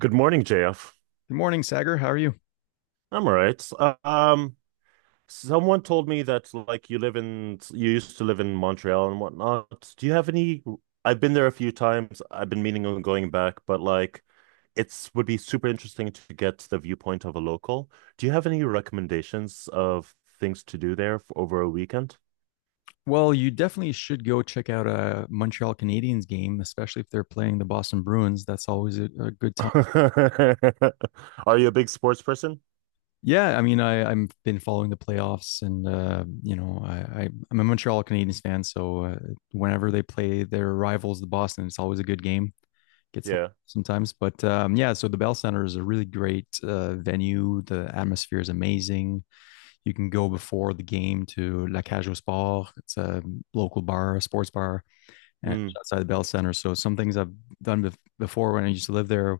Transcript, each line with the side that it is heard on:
right: Good morning, JF.
left: Good morning, Sagar. How are you?
right: I'm all right. Someone told me that you used to live in Montreal and whatnot. Do you have any? I've been there a few times. I've been meaning on going back, but like it's would be super interesting to get the viewpoint of a local. Do you have any recommendations of things to do there f over a weekend?
left: Well, you definitely should go check out a Montreal Canadiens game, especially if they're playing the Boston Bruins. That's always a good time.
right: Are you a big sports person?
left: Yeah, I mean, I've been following the playoffs, and you know, I'm a Montreal Canadiens fan, so whenever they play their rivals, the Boston, it's always a good game. Gets
right: Yeah.
left: sometimes, but yeah. So the Bell Center is a really great venue. The atmosphere is amazing. You can go before the game to La Cage au Sport. It's a local bar, a sports bar and
right: Mm,
left: outside the Bell Center. So some things I've before when I used to live there,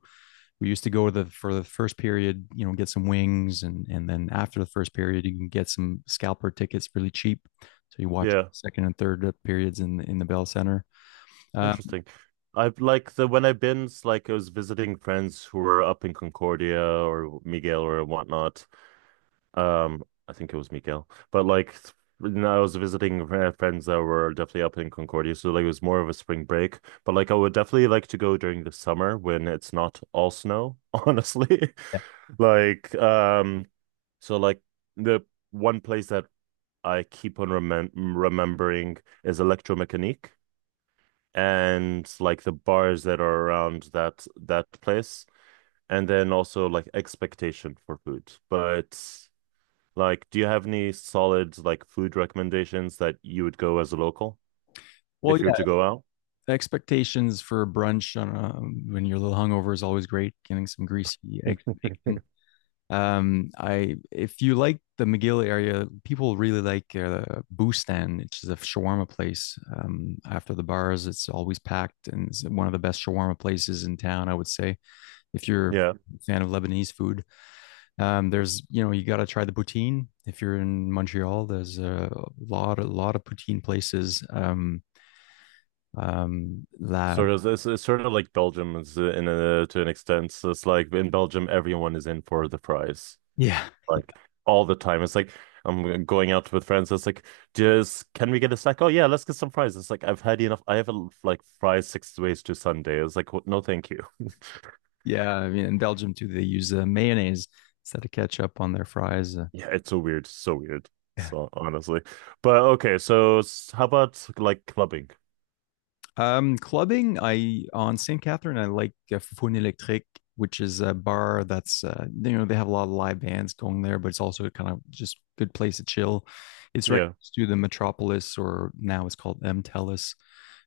left: we used to go to the for the first period, you know, get some wings, and then after the first period, you can get some scalper tickets really cheap. So you watch
right: yeah.
left: second and third periods in the Bell Center. Um,
right: Interesting. I've like the when I've been s- like I was visiting friends who were up in Concordia or Miguel or whatnot. I think it was Miguel, but when I was visiting friends that were definitely up in Concordia, so like it was more of a spring break. But like I would definitely like to go during the summer when it's not all snow, honestly.
left: yeah.
right: Like um, so like the one place that I keep on remembering is Electromechanique, and like the bars that are around that place, and then also like expectation for food. But like do you have any solid like food recommendations that you would go as a local
left: Well,
right: if you were
left: yeah,
right: to go out?
left: expectations for brunch on a, when you're a little hungover is always great. Getting some greasy eggs. I if you like the McGill area, people really like Bustan, which is a shawarma place. After the bars, it's always packed, and it's one of the best shawarma places in town. I would say if you're
right: Yeah,
left: a fan of Lebanese food, there's you know you got to try the poutine. If you're in Montreal, there's a lot of poutine places. La
right: sort of. It's sort of like Belgium is, in a to an extent. So it's like in Belgium everyone is in for the fries
left: Yeah.
right: like all the time. It's like I'm going out with friends. It's like, just can we get a snack? Oh yeah, let's get some fries. It's like I've had enough. I have a, like fries six ways to Sunday. It's like what? No, thank you.
left: Yeah. I mean in Belgium too, they use mayonnaise instead of ketchup on their fries.
right: Yeah, it's so weird, so weird.
left: Uh,
right: So honestly, but okay. How about like clubbing?
left: Clubbing, I on St. Catherine, I like Fun Electrique, which is a bar that's you know they have a lot of live bands going there, but it's also kind of just good place to chill. It's right
right: Yeah,
left: next to the Metropolis, or now it's called M Telus,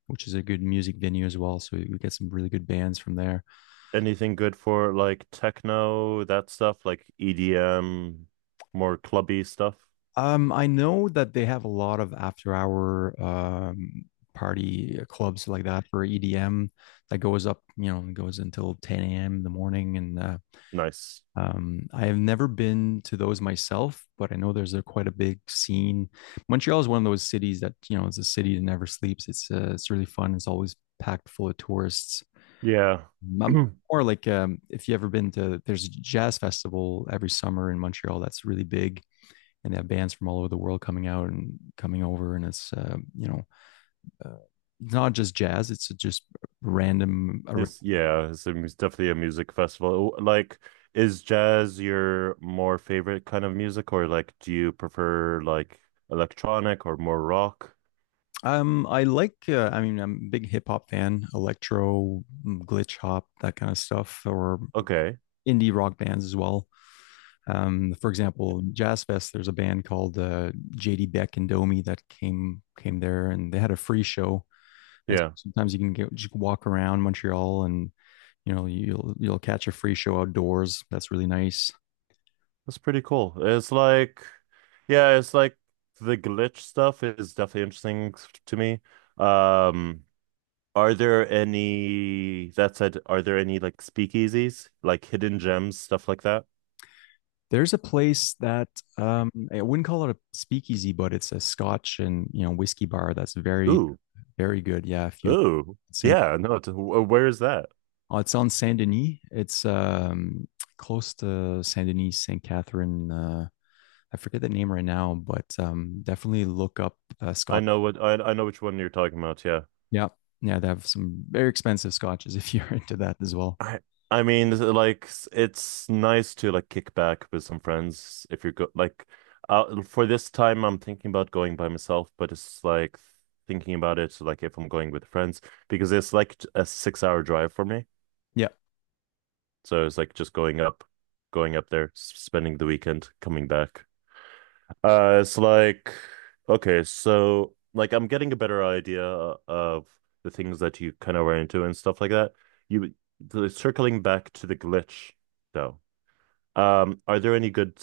left: which is a good music venue as well. So we get some really good bands from there.
right: anything good for like techno, that stuff, like EDM, more clubby stuff?
left: I know that they have a lot of after hour party clubs like that for EDM that goes up, you know, goes until 10 a.m. in the morning and
right: Nice.
left: I have never been to those myself, but I know there's a quite a big scene. Montreal is one of those cities that you know it's a city that never sleeps. It's really fun. It's always packed full of tourists.
right: Yeah.
left: Um, or like if you ever been to there's a jazz festival every summer in Montreal that's really big, and they have bands from all over the world coming out and coming over, and it's you know. Uh, Not just jazz; it's just random a.
right: It's, yeah, it's a, it's definitely a music festival. Like, is jazz your more favorite kind of music, or like, do you prefer like electronic or more rock?
left: I like, I mean, I'm a big hip hop fan, electro, glitch hop, that kind of stuff, or
right: Okay,
left: indie rock bands as well. For example, Jazz Fest, there's a band called JD Beck and Domi that came there, and they had a free show. And
right: yeah,
left: sometimes you can get, just walk around Montreal, and you know you'll catch a free show outdoors. That's really nice.
right: that's pretty cool. It's like, yeah, it's like the glitch stuff is definitely interesting to me. Um, are there any, that said, are there any like speakeasies, like hidden gems, stuff like that?
left: There's a place that I wouldn't call it a speakeasy, but it's a Scotch and you know whiskey bar that's very
right: Ooh,
left: very good. Yeah, if you
right: ooh,
left: Saint,
right: yeah, no, where is that?
left: oh, it's on Saint Denis. It's close to Saint Denis, Saint Catherine. I forget the name right now, but definitely look up Scotch.
right: I know which one you're talking about, yeah.
left: Yeah. Yeah. They have some very expensive scotches if you're into that as well.
right: I I mean this is like it's nice to like kick back with some friends if you're go like, for this time I'm thinking about going by myself, but it's like thinking about it like if I'm going with friends, because it's like a 6 hour drive for me.
left: Yeah.
right: So it's like just going up there, spending the weekend, coming back. It's like, okay, so like I'm getting a better idea of the things that you kind of were into and stuff like that. You Circling back to the glitch though. Are there any good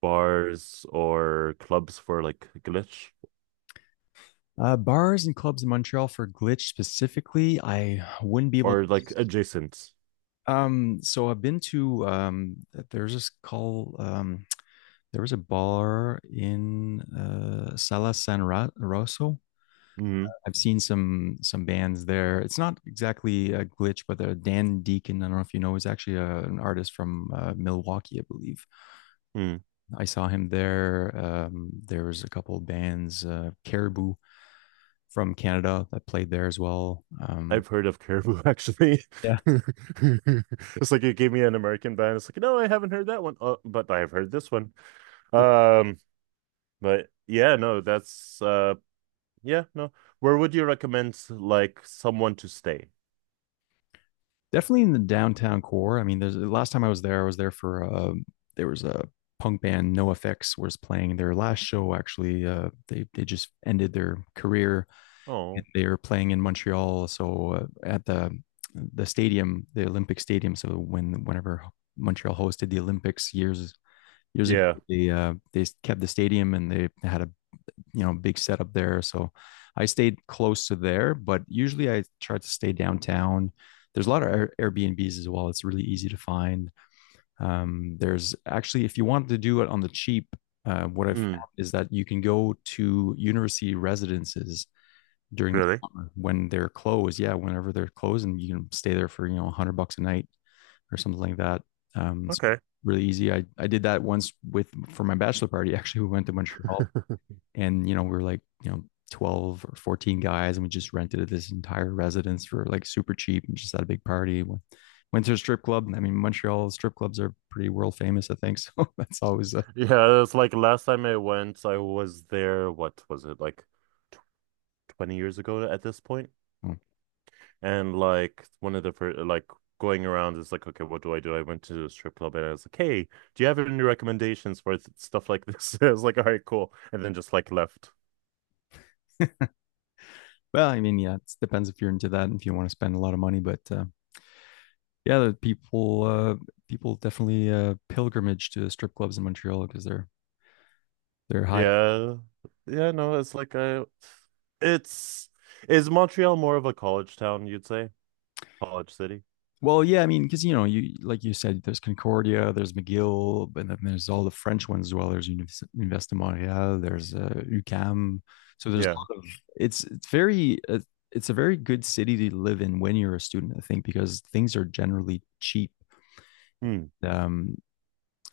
right: bars or clubs for like glitch
left: Bars and clubs in Montreal for glitch specifically, I wouldn't be able.
right: or like adjacent?
left: So I've been to there's this call. There was a bar in uh, Rosso.
right: Mm,
left: I've seen some bands there. It's not exactly a glitch, but Dan Deacon, I don't know if you know, is actually an artist from Milwaukee, I believe.
right: mm.
left: I saw him there. There was a couple of bands, Caribou from Canada that played there as well.
right: I've heard of Caribou actually.
left: Yeah.
right: It's like you gave me an American band. It's like, no, I haven't heard that one. Oh, but I've heard this one. Um, but yeah, no, that's uh. Yeah, no. Where would you recommend like someone to stay?
left: Definitely in the downtown core. I mean, there's the last time I was there for there was a punk band No Effects was playing their last show. Actually, they just ended their career.
right: Oh,
left: They were playing in Montreal, so at the stadium, the Olympic Stadium. So whenever Montreal hosted the Olympics years ago
right: yeah.
left: they kept the stadium and they had a you know big setup there, so I stayed close to there, but usually I tried to stay downtown. There's a lot of Airbnbs as well. It's really easy to find. There's actually, if you want to do it on the cheap, what I've
right: Mm,
left: found is that you can go to university residences during the
right: really?
left: summer when they're closed, yeah, whenever they're closed, and you can stay there for you know 100 bucks a night or something like that. So
right: Okay.
left: really easy. I did that once with for my bachelor party. Actually, we went to Montreal and you know, we were like, you know, 12 or 14 guys and we just rented this entire residence for like super cheap and just had a big party. Went to a strip club. I mean, Montreal strip clubs are pretty world famous, I think. So that's always a.
right: Yeah, it's like last time I went, I was there, what was it, like 20 years ago at this point?
left: Hmm.
right: And like one of the first, like going around is like, okay, what do? I went to a strip club and I was like, hey, do you have any recommendations for th stuff like this? I was like, all right, cool. And then just like left.
left: Well, I mean, yeah, it depends if you're into that and if you want to spend a lot of money, but yeah, the people people definitely pilgrimage to strip clubs in Montreal because they're high.
right: Yeah. Yeah, no, it's like a it's is Montreal more of a college town, you'd say? College city?
left: Well, yeah, I mean, because you know, you like you said, there's Concordia, there's McGill, and then there's all the French ones as well. There's Université Montréal, there's UCAM. So there's a
right: Yeah.
left: lot of it's very it's a very good city to live in when you're a student, I think, because things are generally cheap.
right: Hmm.
left: Um,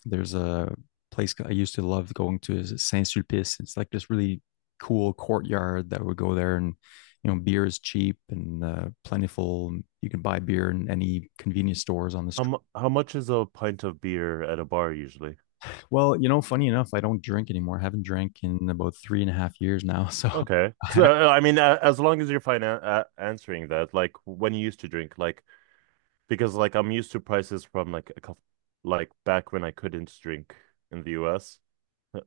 left: there's a place I used to love going to is Saint Sulpice. It's like this really cool courtyard that would go there, and you know beer is cheap and plentiful. You can buy beer in any convenience stores on the
right: How
left: street.
right: mu how much is a pint of beer at a bar usually?
left: Well, you know, funny enough, I don't drink anymore. I haven't drank in about three and a half years now. So
right: Okay.
left: I
right: So
left: have,
right: I mean as long as you're fine answering that, like when you used to drink, like because like I'm used to prices from like a couple, like back when I couldn't drink in the US,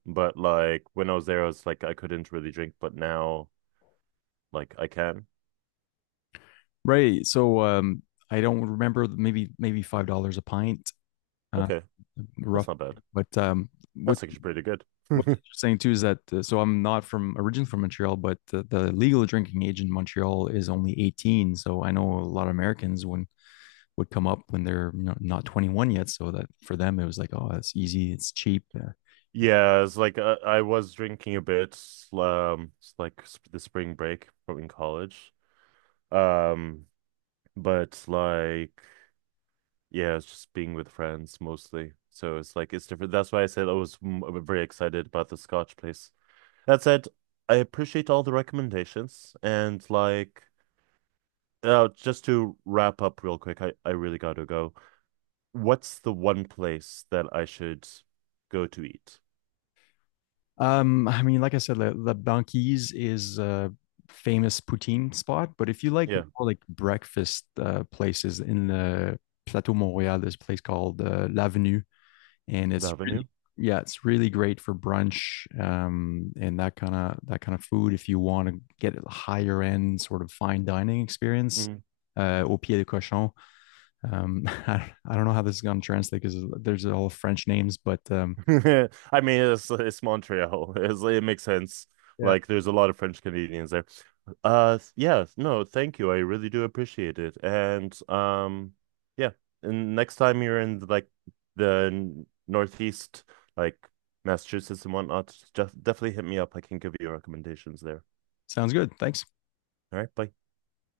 right: but like when I was there I was like I couldn't really drink, but now like I can.
left: right. So I don't remember, maybe $5 a pint, uh
right: Okay. That's
left: rough.
right: not bad.
left: But what
right: That's actually pretty good.
left: what's interesting too is that so I'm not from originally from Montreal, but the legal drinking age in Montreal is only 18. So I know a lot of Americans when would come up when they're you know, not 21 yet. So that for them, it was like, oh, it's easy, it's cheap.
right: Yeah, it's like I was drinking a bit, it's like the spring break from in college. Um, but like, yeah, it's just being with friends mostly. So it's like it's different. That's why I said I was mm, very excited about the Scotch place. That said, I appreciate all the recommendations and like, just to wrap up real quick, I really gotta go. What's the one place that I should go to eat?
left: I mean, like I said, La Banquise is a famous poutine spot, but if you like
right: Yeah,
left: more like breakfast places in the Plateau Montréal, there's a place called L'Avenue and
right: the
left: it's
right: Avenue.
left: really yeah it's really great for brunch and that kind of food. If you want to get a higher end sort of fine dining experience,
right: Mm.
left: au pied de cochon. I don't know how this is going to translate because there's all French names, but
right: I mean, it's Montreal. It makes sense.
left: yeah.
right: Like, there's a lot of French Canadians there. Yeah, no, thank you. I really do appreciate it. And yeah, and next time you're in like the Northeast, like Massachusetts and whatnot, just definitely hit me up. I can give you recommendations there.
left: Sounds good, thanks.
right: All right, bye.